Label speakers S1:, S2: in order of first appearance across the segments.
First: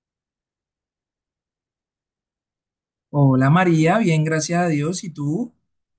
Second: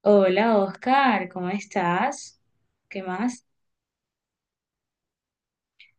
S1: Hola Oscar, ¿cómo estás? ¿Qué más?
S2: Hola María, bien, gracias a Dios. ¿Y tú?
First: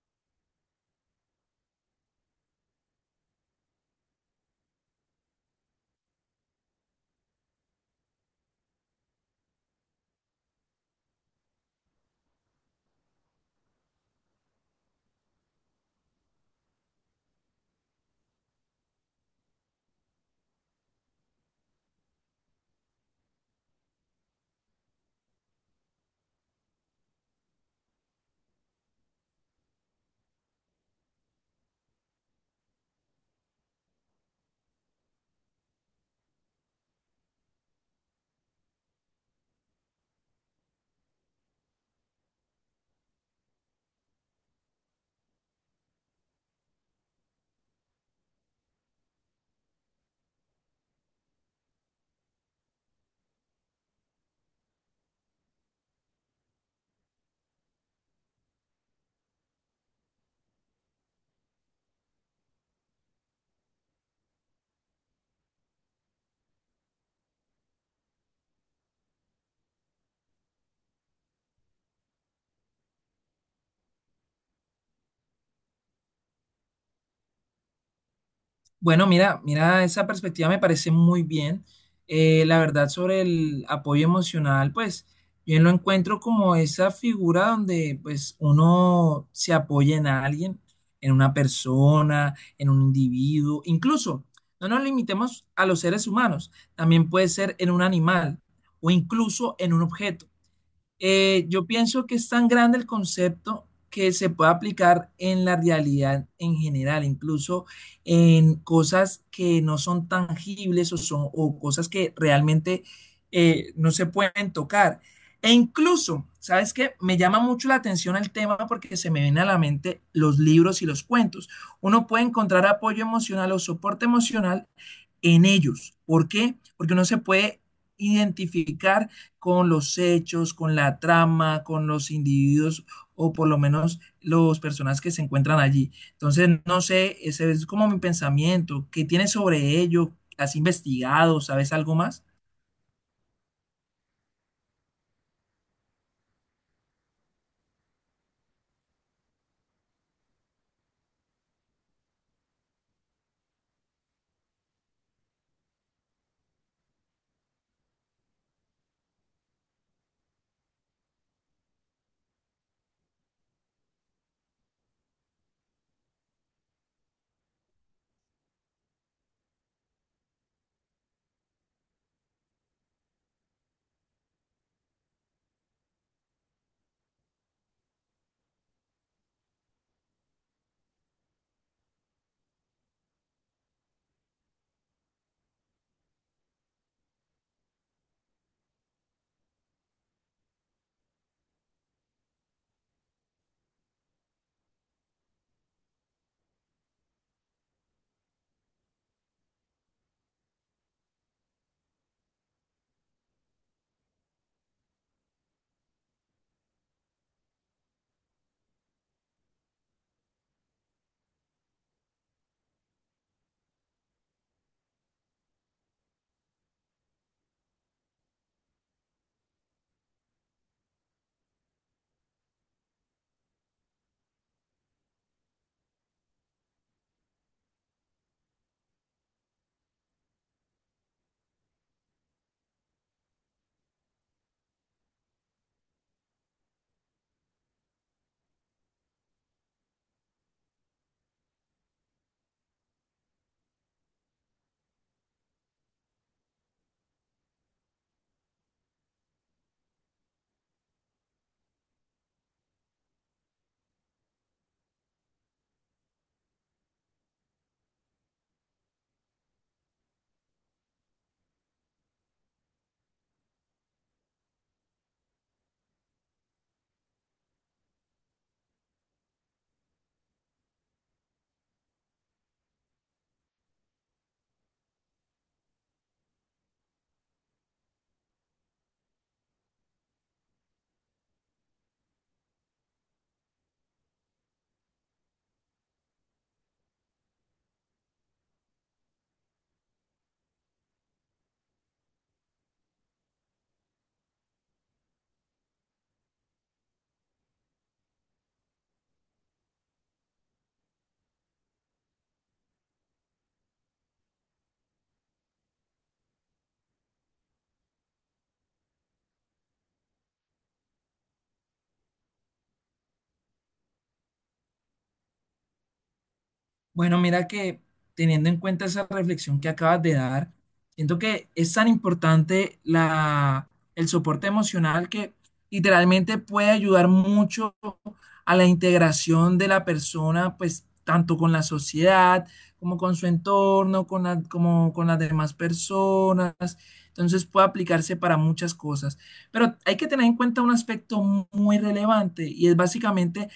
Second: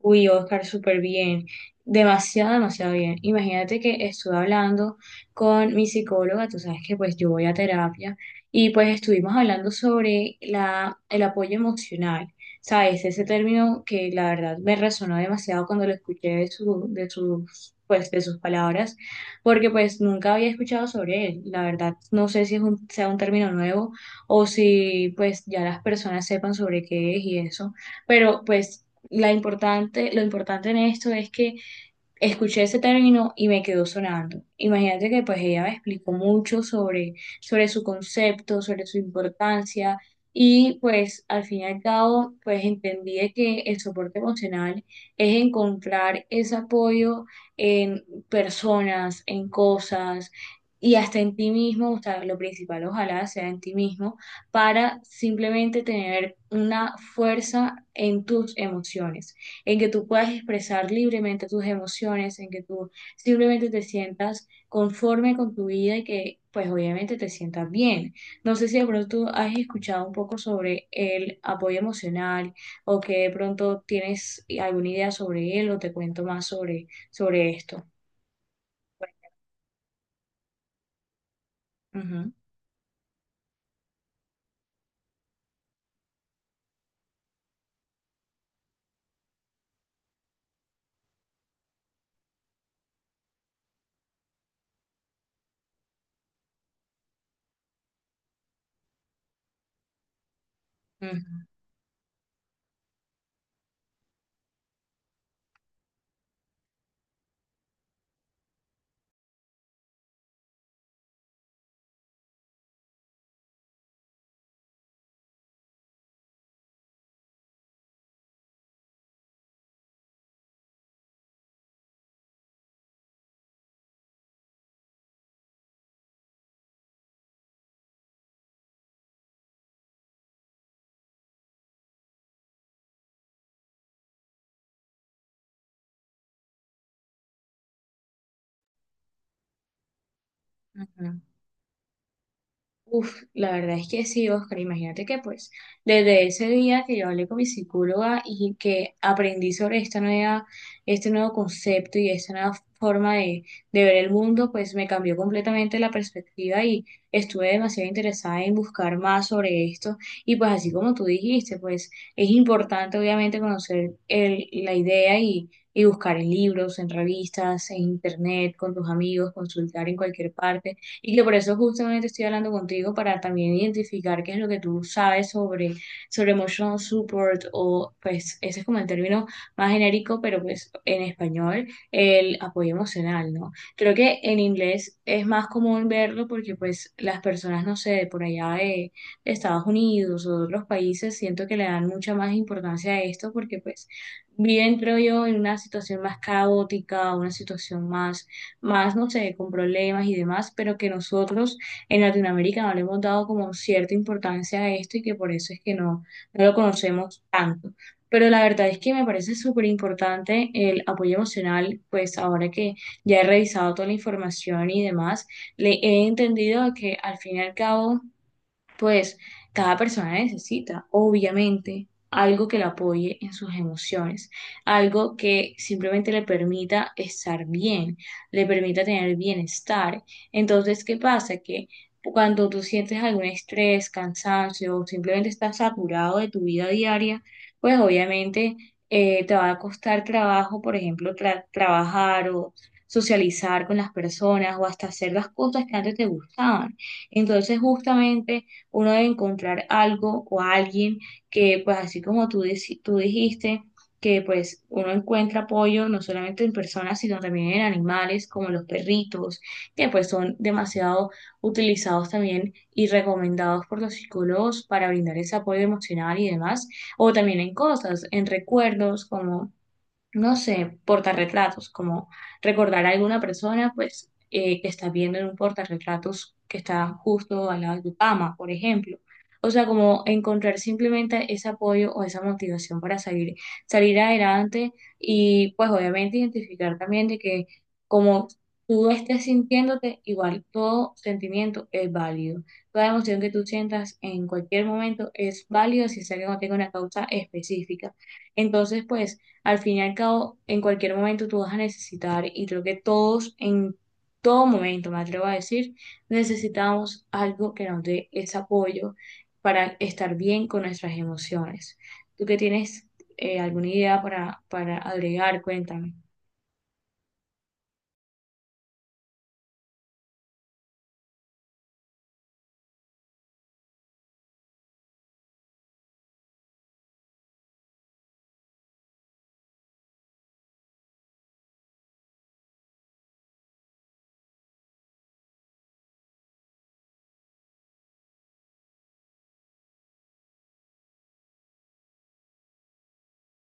S1: Uy, Oscar, súper bien. Demasiado, demasiado bien. Imagínate que estuve hablando con mi psicóloga, tú sabes que pues yo voy a terapia y pues estuvimos hablando sobre el apoyo emocional. ¿Sabes? Ese término que la verdad me resonó demasiado cuando lo escuché de su, de sus, pues, de sus palabras, porque pues nunca había escuchado sobre él. La verdad, no sé si es sea un término nuevo o si pues ya las personas sepan sobre qué es y eso. Pero pues lo importante en esto es que escuché ese término y me quedó sonando. Imagínate que pues ella me explicó mucho sobre su concepto, sobre su importancia y pues al fin y al cabo pues entendí de que el soporte emocional es encontrar ese apoyo en personas, en cosas y hasta en ti mismo, o sea, lo principal ojalá sea en ti mismo para simplemente tener una fuerza en tus emociones en que tú puedas expresar libremente tus emociones, en que tú simplemente te sientas conforme con tu vida y que pues obviamente te sientas bien. No sé si de pronto has escuchado un poco sobre el apoyo emocional o que de pronto tienes alguna idea sobre él o te cuento más sobre esto.
S2: Bueno, mira, mira, esa perspectiva me parece muy bien.
S1: Ujú,
S2: La verdad sobre el apoyo emocional, pues yo lo encuentro como esa figura donde pues uno se apoya en alguien, en una persona, en un individuo. Incluso, no nos limitemos a los seres humanos, también puede ser en un animal o incluso en un objeto.
S1: ujú,
S2: Yo pienso que es tan grande el concepto que se puede aplicar en la realidad en general, incluso en cosas que no son tangibles o cosas que realmente no se pueden tocar. E incluso, ¿sabes qué? Me llama mucho la atención el tema porque se me vienen a la mente los libros y los cuentos. Uno puede encontrar apoyo emocional o soporte emocional en ellos. ¿Por qué? Porque uno se puede identificar con los hechos, con la trama, con los individuos o por lo menos los personas que se encuentran allí. Entonces, no sé, ese es como mi pensamiento. ¿Qué tienes sobre ello? ¿Has
S1: ujú.
S2: investigado? ¿Sabes algo más?
S1: Uf, la verdad es que sí, Oscar. Imagínate que pues desde ese día que yo hablé con mi psicóloga y que aprendí sobre este nuevo concepto y esta nueva forma de ver el mundo, pues me cambió completamente la perspectiva y estuve demasiado interesada en buscar más sobre esto. Y pues así como tú dijiste, pues es importante obviamente conocer la idea y buscar en libros, en revistas, en internet, con tus amigos, consultar en cualquier parte y que por eso justamente estoy hablando contigo para también identificar qué es lo que tú sabes sobre emotional support o pues ese es como el término más genérico, pero pues en español, el apoyo emocional, ¿no? Creo que en inglés es más común verlo porque pues las personas, no sé, de por allá de Estados Unidos o de otros países, siento que le dan mucha más importancia a esto porque pues viven, creo yo, en una situación más caótica, una situación más, no sé, con problemas y demás, pero que nosotros en Latinoamérica no le hemos dado como cierta importancia a esto y que por eso es que no lo conocemos tanto. Pero la verdad es que me parece súper importante el apoyo emocional, pues ahora que ya he revisado toda la información y demás, le he entendido que al fin y al cabo pues cada persona necesita, obviamente, algo que la apoye en sus emociones, algo que simplemente le permita estar bien, le permita tener bienestar. Entonces, ¿qué pasa? Que cuando tú sientes algún estrés, cansancio o simplemente estás saturado de tu vida diaria, pues obviamente te va a costar trabajo, por ejemplo, trabajar o socializar con las personas o hasta hacer las cosas que antes te gustaban. Entonces, justamente uno debe encontrar algo o alguien que, pues así como tú, tú dijiste, que pues uno encuentra apoyo no solamente en personas, sino también en animales como los perritos, que pues son demasiado utilizados también y recomendados por los psicólogos para brindar ese apoyo emocional y demás, o también en cosas, en recuerdos como no sé, portarretratos, como recordar a alguna persona, pues que estás viendo en un portarretratos que está justo al lado de tu cama, por ejemplo. O sea, como encontrar simplemente ese apoyo o esa motivación para salir adelante y pues obviamente identificar también de que como tú estés sintiéndote, igual todo sentimiento es válido. Toda emoción que tú sientas en cualquier momento es válida si es que no tenga una causa específica. Entonces, pues al fin y al cabo, en cualquier momento tú vas a necesitar, y creo que todos en todo momento, me atrevo a decir, necesitamos algo que nos dé ese apoyo para estar bien con nuestras emociones. ¿Tú que tienes alguna idea para agregar? Cuéntame.
S2: Bueno, mira que teniendo en cuenta esa reflexión que acabas de dar, siento que es tan importante el soporte emocional que literalmente puede ayudar mucho a la integración de la persona, pues tanto con la sociedad como con su entorno, con como con las demás personas. Entonces puede aplicarse para muchas cosas. Pero hay que tener en cuenta un aspecto muy relevante y es básicamente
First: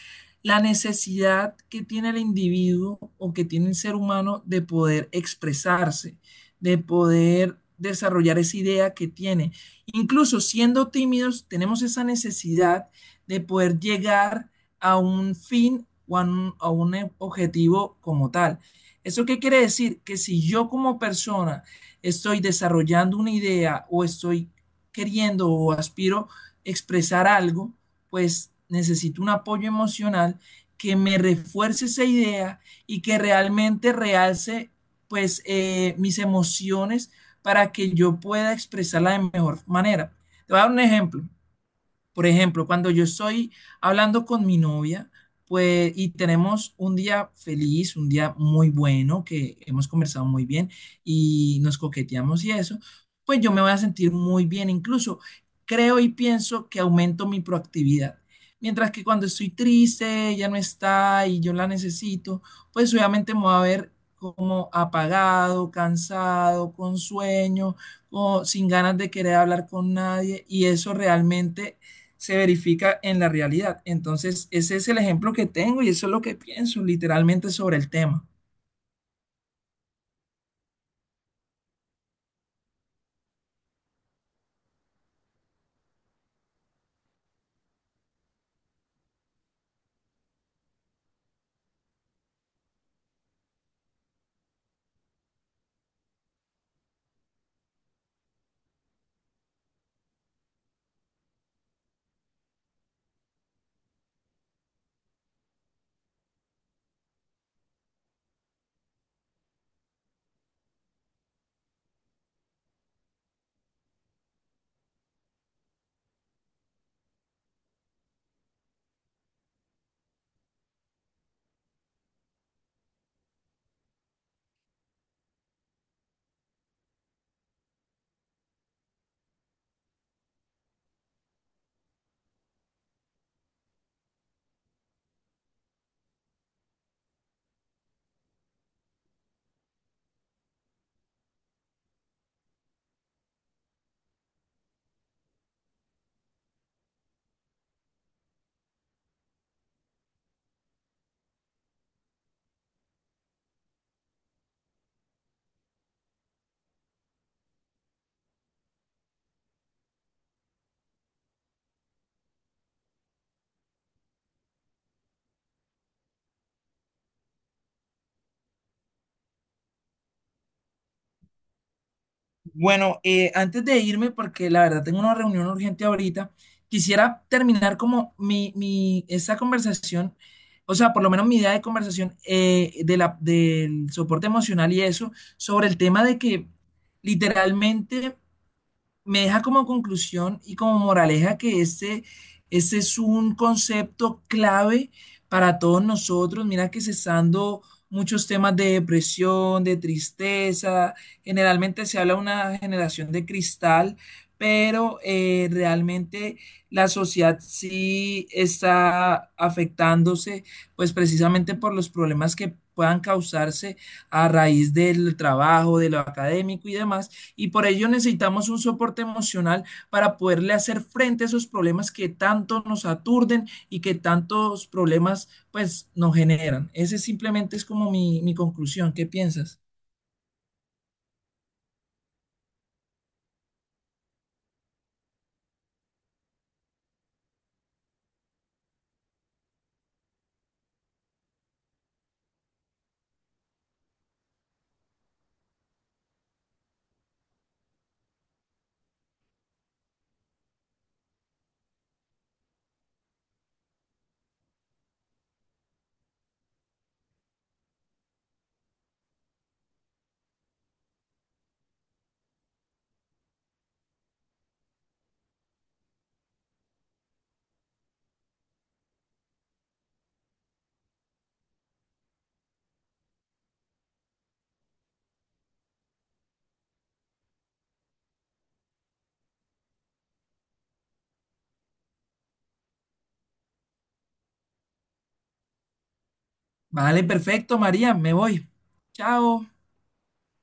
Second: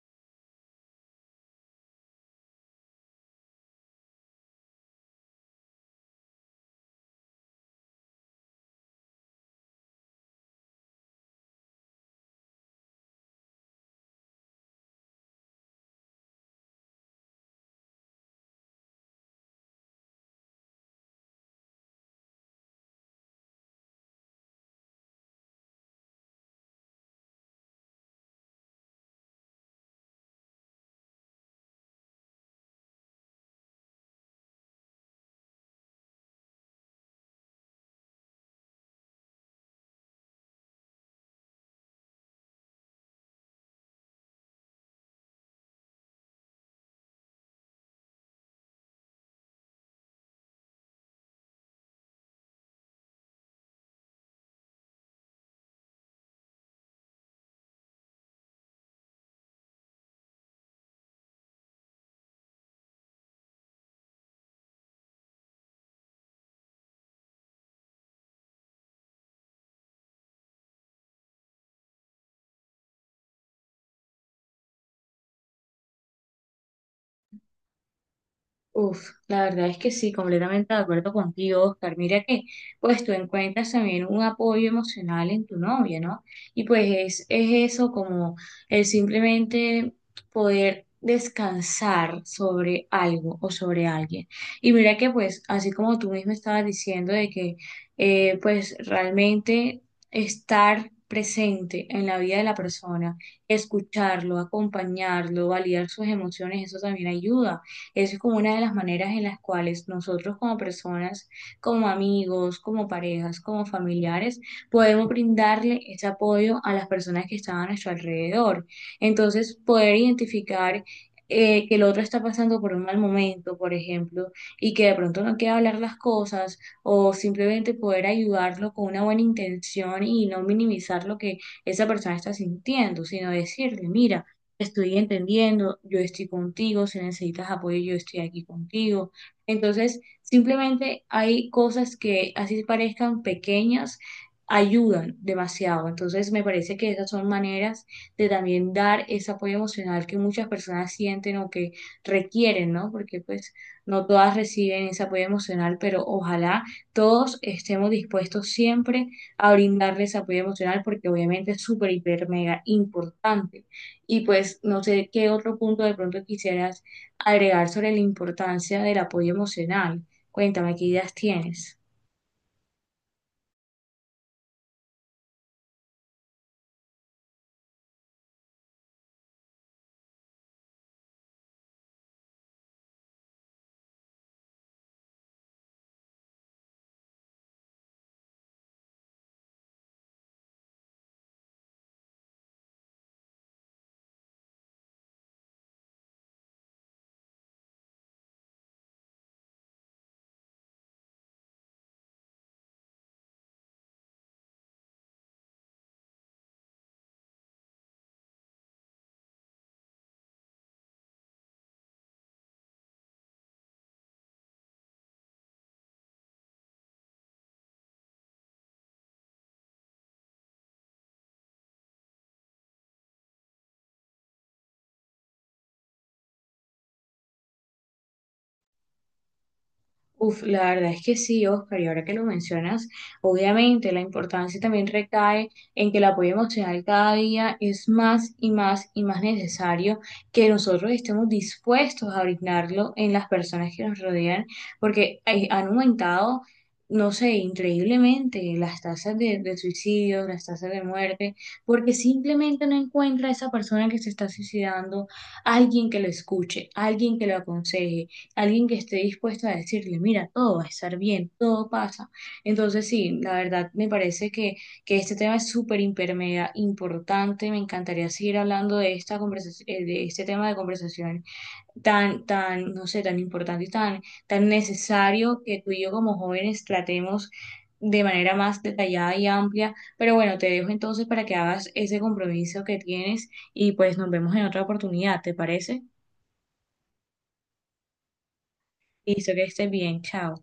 S2: la necesidad que tiene el individuo o que tiene el ser humano de poder expresarse, de poder desarrollar esa idea que tiene. Incluso siendo tímidos, tenemos esa necesidad de poder llegar a un fin o a a un objetivo como tal. ¿Eso qué quiere decir? Que si yo como persona estoy desarrollando una idea o estoy queriendo o aspiro expresar algo, pues necesito un apoyo emocional que me refuerce esa idea y que realmente realce pues mis emociones para que yo pueda expresarla de mejor manera. Te voy a dar un ejemplo. Por ejemplo, cuando yo estoy hablando con mi novia, pues, y tenemos un día feliz, un día muy bueno, que hemos conversado muy bien y nos coqueteamos y eso, pues yo me voy a sentir muy bien. Incluso creo y pienso que aumento mi proactividad. Mientras que cuando estoy triste, ella no está y yo la necesito, pues obviamente me voy a ver como apagado, cansado, con sueño, o sin ganas de querer hablar con nadie y eso realmente se verifica en la realidad. Entonces, ese es el ejemplo que tengo y eso es lo que pienso literalmente sobre el tema.
S1: Uf, la verdad es que sí, completamente de acuerdo contigo, Oscar. Mira que, pues tú encuentras también un apoyo emocional en tu novia, ¿no? Y pues es eso como el simplemente poder descansar sobre algo o sobre alguien. Y mira que, pues, así como tú mismo estabas diciendo de que, pues, realmente estar presente en la vida de la persona, escucharlo, acompañarlo, validar sus emociones, eso también ayuda eso es como una de las maneras en las cuales nosotros como personas, como amigos, como parejas, como familiares, podemos brindarle ese apoyo a las personas que están a nuestro alrededor. Entonces, poder identificar que el otro está pasando por un mal momento, por ejemplo, y que de pronto no quiere hablar las cosas, o simplemente poder ayudarlo con una buena intención y no minimizar lo que esa persona está sintiendo, sino decirle, mira, estoy entendiendo, yo estoy contigo, si necesitas apoyo, yo estoy aquí contigo. Entonces, simplemente hay cosas que así parezcan pequeñas, ayudan demasiado. Entonces, me parece que esas son maneras de también dar ese apoyo emocional que muchas personas sienten o que requieren, ¿no? Porque pues no todas reciben ese apoyo emocional, pero ojalá todos estemos dispuestos siempre a brindarles apoyo emocional porque obviamente es súper, hiper, mega importante. Y pues no sé qué otro punto de pronto quisieras agregar sobre la importancia del apoyo emocional. Cuéntame, ¿qué ideas tienes?
S2: Bueno, antes de irme, porque la verdad tengo una reunión urgente ahorita, quisiera terminar como mi esta conversación, o sea, por lo menos mi idea de conversación de del soporte emocional y eso, sobre el tema de que literalmente me deja como conclusión y como moraleja que ese es un concepto clave para todos nosotros. Mira que cesando muchos temas de depresión, de tristeza, generalmente se habla de una generación de cristal, pero realmente la sociedad sí está afectándose, pues precisamente por los problemas que puedan causarse a raíz del trabajo, de lo académico y demás. Y por ello necesitamos un soporte emocional para poderle hacer frente a esos problemas que tanto nos aturden y que tantos problemas pues nos generan. Ese simplemente es como mi conclusión. ¿Qué piensas?
S1: Uf, la verdad es que sí, Oscar, y ahora que lo mencionas, obviamente la importancia también recae en que el apoyo emocional cada día es más y más y más necesario que nosotros estemos dispuestos a brindarlo en las personas que nos rodean, porque han aumentado, no sé, increíblemente las tasas de suicidio, las tasas de muerte, porque simplemente no encuentra a esa persona que se está suicidando, alguien que lo escuche, alguien que lo aconseje alguien que esté dispuesto a decirle, mira, todo va a estar bien, todo pasa. Entonces, sí, la verdad me parece que este tema es súper hiper, mega importante. Me encantaría seguir hablando de esta conversación, de este tema de conversación tan, tan, no sé, tan importante y tan, tan necesario que tú y yo como jóvenes tratemos de manera más detallada y amplia. Pero bueno, te dejo entonces para que hagas ese compromiso que tienes y pues nos vemos en otra oportunidad, ¿te parece?
S2: Vale, perfecto, María, me voy.
S1: Listo, que
S2: Chao.
S1: estés bien, chao.